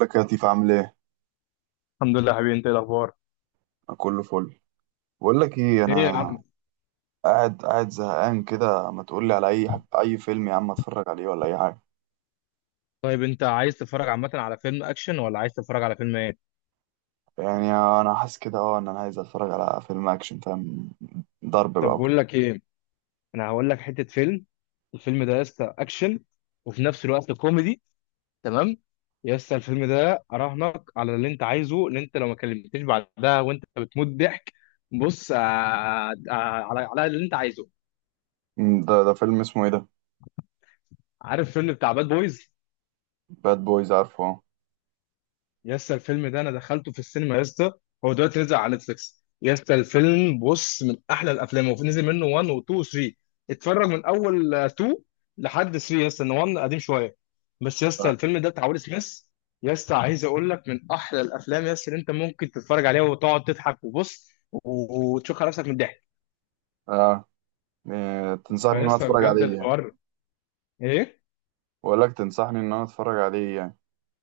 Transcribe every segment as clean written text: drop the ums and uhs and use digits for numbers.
لك يا لطيف، عامل ايه؟ الحمد لله حبيبي. انت ايه الاخبار؟ أنا كله فل. بقول لك ايه، ايه يا انا الحمد عم. قاعد زهقان كده، ما تقول لي على اي حب، اي فيلم يا عم اتفرج عليه ولا اي حاجه. طيب انت عايز تتفرج عامه على فيلم اكشن ولا عايز تتفرج على فيلم ايه؟ يعني انا حاسس كده اه ان انا عايز اتفرج على فيلم اكشن، فاهم، ضرب بقى طب وكده. بقول لك ايه، انا هقول لك حته فيلم. الفيلم ده يا اسطى اكشن وفي نفس الوقت كوميدي، تمام. يا اسطى الفيلم ده اراهنك على اللي انت عايزه ان انت لو ما كلمتنيش بعدها، وانت بتموت ضحك. بص على اللي انت عايزه. ده فيلم اسمه ايه ده؟ عارف فيلم بتاع باد بويز؟ باد بويز، عارفه اه. يا اسطى الفيلم ده انا دخلته في السينما يا اسطى. هو دلوقتي نزل على نتفليكس يا اسطى. الفيلم بص من احلى الافلام، وفي نزل منه 1 و 2 و 3. اتفرج من اول 2 لحد 3 يا اسطى، ان 1 قديم شويه. بس يا اسطى اه. الفيلم ده بتاع ويل سميث. يا اسطى عايز اقول لك من احلى الافلام يا اسطى اللي انت ممكن تتفرج عليها وتقعد تضحك، وبص وتشوف نفسك من الضحك. آه. تنصحني ان فيا انا اسطى اتفرج بجد عليه يعني. الحوار ايه. بقول لك تنصحني ان انا اتفرج عليه يعني.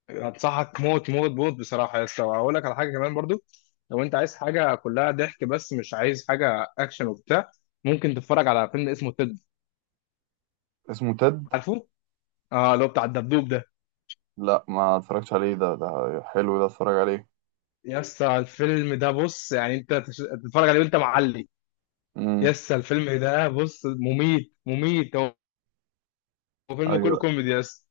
هتصحك موت موت موت بصراحه يا اسطى، وهقول لك على حاجه كمان برضو. لو انت عايز حاجه كلها ضحك بس مش عايز حاجه اكشن وبتاع، ممكن تتفرج على فيلم اسمه تيد. اسمه تد. عارفه، اه اللي هو بتاع الدبدوب ده. لا ما اتفرجتش عليه، ده حلو؟ ده اتفرج عليه؟ يا اسطى الفيلم ده بص، يعني انت تتفرج عليه وانت معلي. يا امم. اسطى الفيلم ده بص مميت مميت، هو هو فيلم كله ايوه، كوميدي يا اسطى.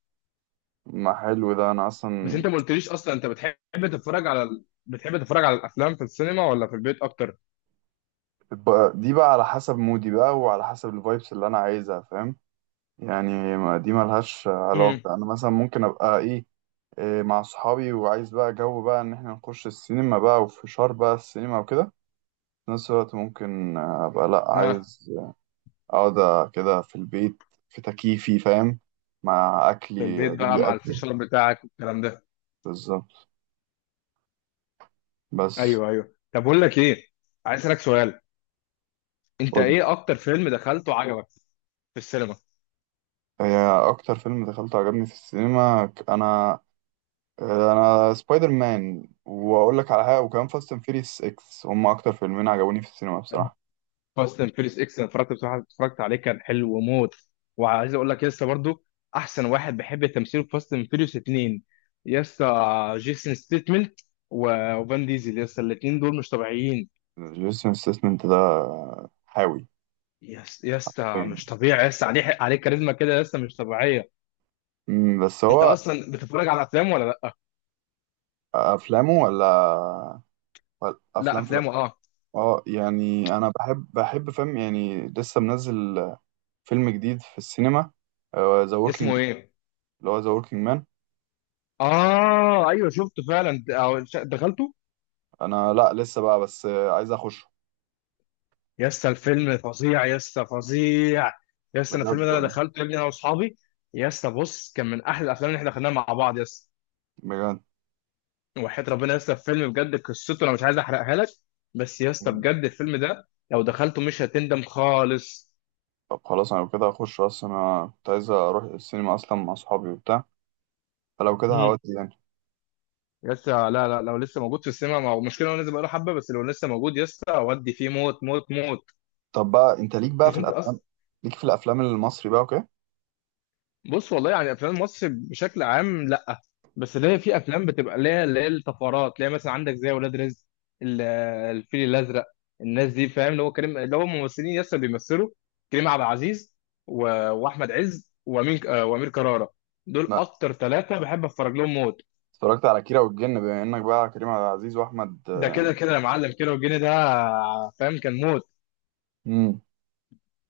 ما حلو ده انا بس اصلا. انت ما قلتليش اصلا انت بتحب تتفرج على بتحب تتفرج على الافلام في السينما ولا في البيت اكتر؟ دي بقى على حسب مودي بقى، وعلى حسب الفايبس اللي انا عايزها فاهم. يعني دي ملهاش علاقة، امم. انا مثلا ممكن ابقى ايه، مع صحابي وعايز بقى جو بقى ان احنا نخش السينما بقى وفشار بقى السينما وكده. في نفس الوقت ممكن ابقى لا، ها. عايز اقعد كده في البيت، في تكييفي فاهم، مع في اكلي، البيت اجيب بقى لي مع اكل. الفشار بتاعك والكلام ده. بالظبط. بس. ايوه ايوه، طب بقول لك ايه، عايز اسالك سؤال: انت قول. ايه اكتر فيلم دخلته عجبك في السينما؟ هي اكتر فيلم دخلته عجبني في السينما، انا، انا سبايدر مان، واقول لك على حاجه وكمان فاست اند فيريس 6. هم اكتر فيلمين عجبوني في السينما بصراحه. فاست اند فيريس اكس انا اتفرجت، بصراحه اتفرجت عليه كان حلو وموت. وعايز اقول لك لسه برضو احسن واحد بحب تمثيله في فاست اند فيريس اتنين، يسا جيسون ستيتمنت وفان ديزل. يسا الاتنين دول مش طبيعيين. جيسون ستاثام ده حاوي. يس يسا فاهم. مش طبيعي، يسا عليه كاريزما كده يسا مش طبيعيه. بس انت هو اصلا بتتفرج على افلام ولا لا؟ افلامه، ولا ولا لا افلام في. افلامه اه. اه يعني انا بحب فيلم، يعني لسه منزل فيلم جديد في السينما، ذا وركينج، اسمه ايه؟ اللي هو ذا وركينج مان. اه ايوه شفته فعلا، دخلته. انا لا لسه بقى بس عايز اخشه. يا اسطى الفيلم فظيع يا اسطى فظيع. يا اسطى انا الفيلم بجد ده انا دخلته يا ابني انا واصحابي. يا اسطى بص كان من احلى الافلام اللي احنا دخلناها مع بعض يا اسطى. بجد. وحياة ربنا يا اسطى الفيلم بجد قصته انا مش عايز احرقها لك، بس يا اسطى بجد الفيلم ده لو دخلته مش هتندم خالص. طب خلاص انا لو كده هخش، اصلا انا كنت عايز اروح السينما اصلا مع صحابي وبتاع، فلو كده امم. هودي يعني. يا اسطى لا لا، لو لسه موجود في السينما، ما هو المشكله هو نازل بقاله حبه، بس لو لسه موجود يا اسطى اودي فيه موت موت موت. طب بقى انت ليك بقى مش في انت الافلام، اصلا. ليك في الافلام المصري بقى، اوكي؟ بص والله يعني افلام مصر بشكل عام لا، بس اللي هي في افلام بتبقى ليها اللي هي الطفرات، اللي هي مثلا عندك زي ولاد رزق، ال- الفيل الازرق. الناس دي فاهم اللي هو كريم، اللي هو ممثلين لسه بيمثلوا: كريم عبد العزيز و... واحمد عز وامين وامير كرارة. دول لا، اكتر ثلاثه بحب اتفرج لهم موت. اتفرجت على كيرة والجن بما انك بقى كريم عبد العزيز واحمد. ده كده كده يا معلم، كده والجن ده فاهم كان موت. امم.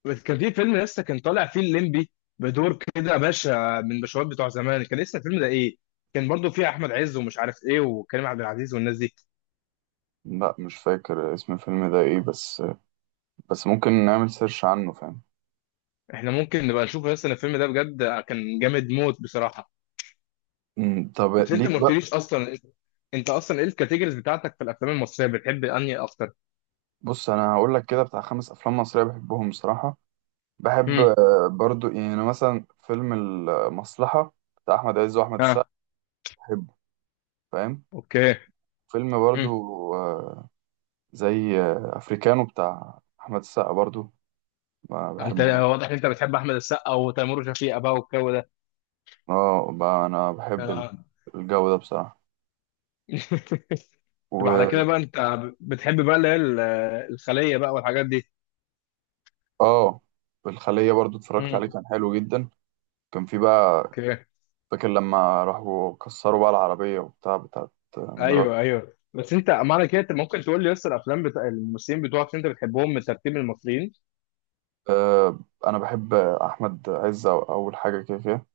بس كان في فيلم لسه كان طالع فيه الليمبي، بدور كده باشا من باشوات بتوع زمان، كان اسم الفيلم ده ايه؟ كان برضو فيه احمد عز ومش عارف ايه، وكريم عبد العزيز والناس دي. لا مش فاكر اسم الفيلم ده ايه، بس بس ممكن نعمل سيرش عنه فاهم. احنا ممكن نبقى نشوف لسه الفيلم ده، بجد كان جامد موت بصراحه. امم. طب بس انت ليك ما بقى. قلتليش اصلا انت، أنت اصلا ايه الكاتيجوريز بتاعتك في الافلام المصريه، بتحب انهي اكتر؟ بص انا هقول لك كده بتاع خمس افلام مصرية بحبهم بصراحة. بحب امم. برضو يعني مثلا فيلم المصلحة بتاع احمد عز واحمد السقا، ها. بحبه فاهم. اوكي. فيلم برضو امم. آه، زي افريكانو بتاع احمد السقا برضو، ما انت بحبه. واضح ان انت بتحب احمد السقا وتيمور وشفيقة بقى والجو ده. اه، انا بحب آه. الجو ده بصراحه. طب على كده و بقى انت بتحب بقى اللي هي الخليه بقى والحاجات اه الخليه برضو اتفرجت دي. عليه كان حلو جدا. كان في بقى، اوكي. فاكر لما راحوا كسروا بقى العربيه وبتاع بتاعت مرات. ايوه ايوه بس انت معنى كده انت ممكن تقول لي لسه الافلام بتاع الممثلين بتوعك اللي انت بتحبهم من ترتيب المصريين. آه، انا بحب احمد عز، اول حاجه كده كده،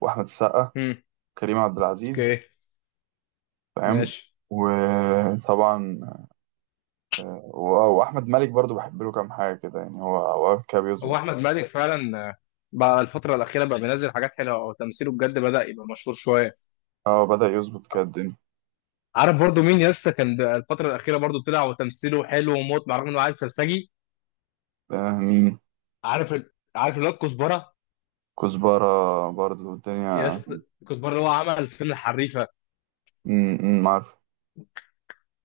واحمد السقا، امم. كريم عبد العزيز، اوكي. فاهم. ماشي. وطبعا واحمد مالك برضو بحب له كام حاجه كده، يعني هو اوقات كده هو بيظبط احمد كده. مالك فعلا بقى الفتره الاخيره بقى بينزل حاجات حلوه، او تمثيله بجد بدا يبقى مشهور شويه. اه بدا يظبط كده الدنيا. عارف برضو مين لسه كان ده الفتره الاخيره برضو طلع وتمثيله حلو وموت، مع رغم انه عيل سرسجي. آه مين؟ عارف عارف اللي هو الكزبره. كزبره برضو الدنيا. يس. الكزبره اللي هو عمل فيلم الحريفه. عارف.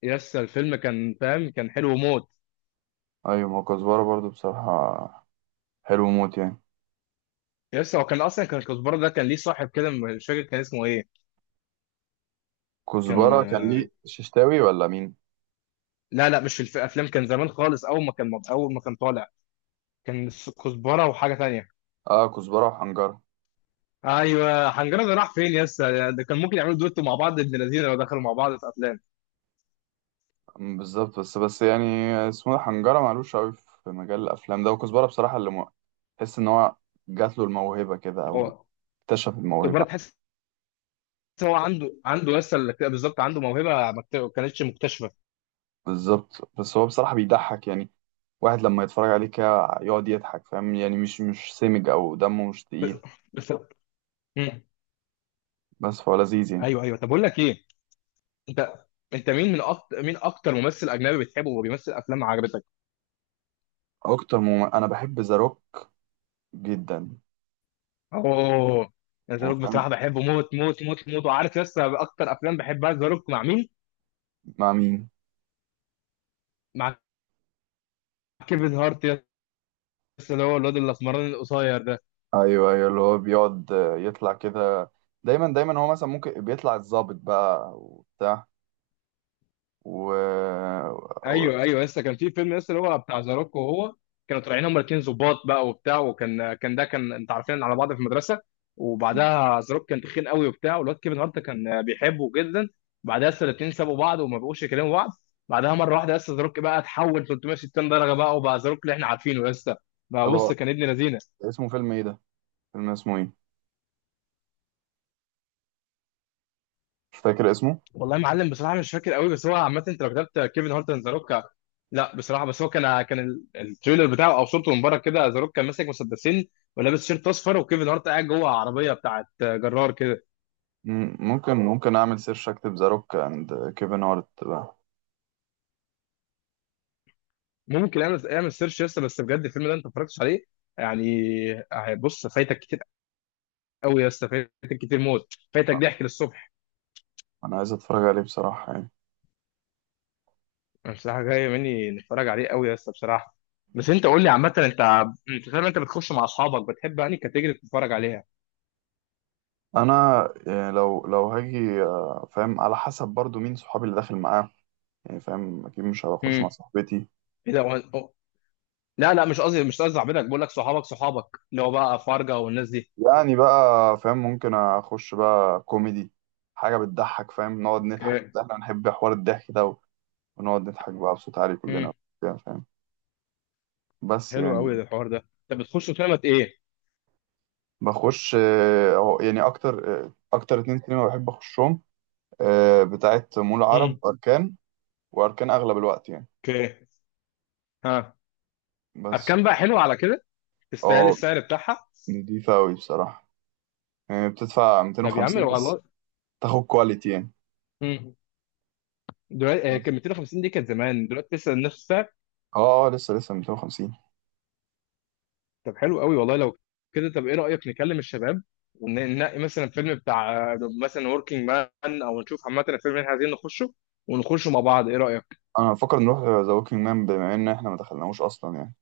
يس الفيلم كان فاهم كان حلو موت. ايوه، ما هو كزبره برضو بصراحه حلو موت يعني. يس هو كان اصلا كان الكزبره ده كان ليه صاحب كده، مش فاكر كان اسمه ايه. كان كزبره كان ليه ششتاوي ولا مين؟ لا لا مش في الافلام، كان زمان خالص، اول ما كان اول ما كان طالع كان كزبره وحاجه تانية. اه كزبره وحنجره. ايوه حنجره، ده راح فين يا اسطى؟ ده كان ممكن يعملوا دويتو مع بعض ابن الذين لو دخلوا مع بعض في افلام. بالظبط، بس يعني اسمه ده حنجره، معلوش قوي في مجال الافلام ده، وكزبره بصراحه تحس ان هو جات له الموهبه كده، او هو اكتشف كزبره الموهبه. تحس إن هو عنده يس، بالظبط عنده موهبه ما كت- كانتش مكتشفه. بالظبط. بس هو بصراحه بيضحك يعني، واحد لما يتفرج عليه كده يقعد يضحك، فاهم يعني، مش سمج او دمه مش ب- تقيل، بس. مم. بس فهو لذيذ يعني. ايوه ايوه، طب اقول لك ايه، انت انت مين من اكتر مين اكتر ممثل اجنبي بتحبه وبيمثل افلام عجبتك؟ اكتر انا بحب ذا روك جدا. اوه. ذا روك وفاهم بصراحه بحبه موت موت موت موت. وعارف يس اكتر افلام بحبها ذا روك مع مين؟ مع مين. مع كيفن هارت. يس اللي هو الواد الاسمراني القصير ده. ايوه ايوه، اللي هو بيقعد يطلع كده، دايما هو مثلا ممكن بيطلع الضابط بقى وبتاع، و و- ايوه ايوه، لسه كان في فيلم لسه اللي هو بتاع زاروكو وهو، كانوا طالعين هما الاثنين ظباط بقى وبتاع، وكان ده كان انت عارفين على بعض في المدرسه، وبعدها زاروك كان تخين قوي وبتاع، والواد كيفن هارت كان بيحبه جدا. بعدها لسه الاثنين سابوا بعض وما بقوش يكلموا بعض. بعدها مره واحده لسه زاروك بقى اتحول 360 درجه بقى، وبقى زاروك اللي احنا عارفينه لسه بقى. طب بص هو كان ابن لذينه. اسمه فيلم ايه ده؟ فيلم اسمه ايه؟ مش فاكر اسمه. والله يا معلم بصراحه مش فاكر قوي، بس هو عامه انت لو كتبت كيفن هارت اند ذا روك. لا بصراحه بس هو كان التريلر بتاعه او صورته من بره كده ذا روك كان ماسك مسدسين ولابس شيرت اصفر، وكيفن هارت قاعد جوه عربيه بتاعت جرار كده. ممكن اعمل سيرش اكتب ذا روك اند كيفن هارت بقى. ممكن اعمل سيرش يا اسطى، بس بجد الفيلم ده انت ما اتفرجتش عليه يعني. بص فايتك كتير قوي يا اسطى، فايتك كتير موت، فايتك ضحك للصبح. انا عايز اتفرج عليه بصراحة يعني. أنا بصراحه جاي مني نتفرج عليه قوي يا اسطى بصراحه. بس انت قول لي عامه انت، انت فاهم انت بتخش مع اصحابك، بتحب يعني كاتيجوري تتفرج عليها؟ انا يعني لو هاجي فاهم، على حسب برضو مين صحابي اللي داخل معاه، يعني فاهم، اكيد مش هخش امم. مع صاحبتي. ايه ده؟ لا لا مش قصدي صاحبتك بقول لك صحابك اللي هو بقى فرجة والناس دي. يعني بقى فاهم، ممكن اخش بقى كوميدي، حاجه بتضحك، فاهم نقعد نضحك، اوكي. بس احنا بنحب حوار الضحك ده، ونقعد نضحك بقى بصوت عالي امم. كلنا وبتاع، فاهم، بس حلو قوي يعني. ده الحوار ده، طب بتخش قمة ايه؟ بخش هو يعني اكتر اكتر اتنين سينما بحب اخشهم بتاعت مول امم. عرب اركان، واركان اغلب الوقت يعني، اوكي. ها. بس. اركان بقى حلو، على كده تستاهل اه، السعر بتاعها. نضيفه قوي بصراحه، يعني بتدفع طب يا عم 250 لو بس، والله. تاخد كواليتي يعني. امم. دلوقتي بس. كان 250 دي كانت زمان، دلوقتي لسه نفس السعر؟ اه اه، لسه 250. طب حلو قوي والله. لو كده طب ايه رأيك نكلم الشباب وننقي مثلا فيلم بتاع مثلا وركينج مان، او نشوف عامة الفيلم اللي احنا عايزين نخشه، ونخشه مع بعض، ايه رأيك؟ انا بفكر نروح ذا ووكينج مان بما ان احنا ما دخلناهوش اصلا يعني.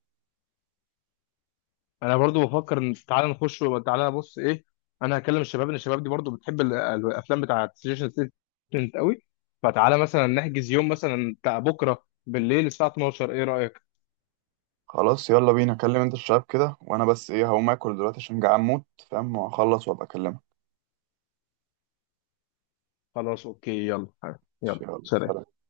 انا برضو بفكر ان تعالى نخش تعالى بص ايه، انا هكلم الشباب ان الشباب دي برضو بتحب الافلام بتاعه سجيشن ستودنت قوي. فتعالى مثلا نحجز يوم مثلا بتاع بكره بالليل الساعه 12، ايه رايك؟ خلاص يلا بينا، كلم انت الشباب كده، وانا بس ايه، هقوم اكل دلوقتي عشان جعان موت فاهم، وهخلص وابقى اكلمك. خلاص اوكي يلا. ماشي، يلا يلا سلام. سلام.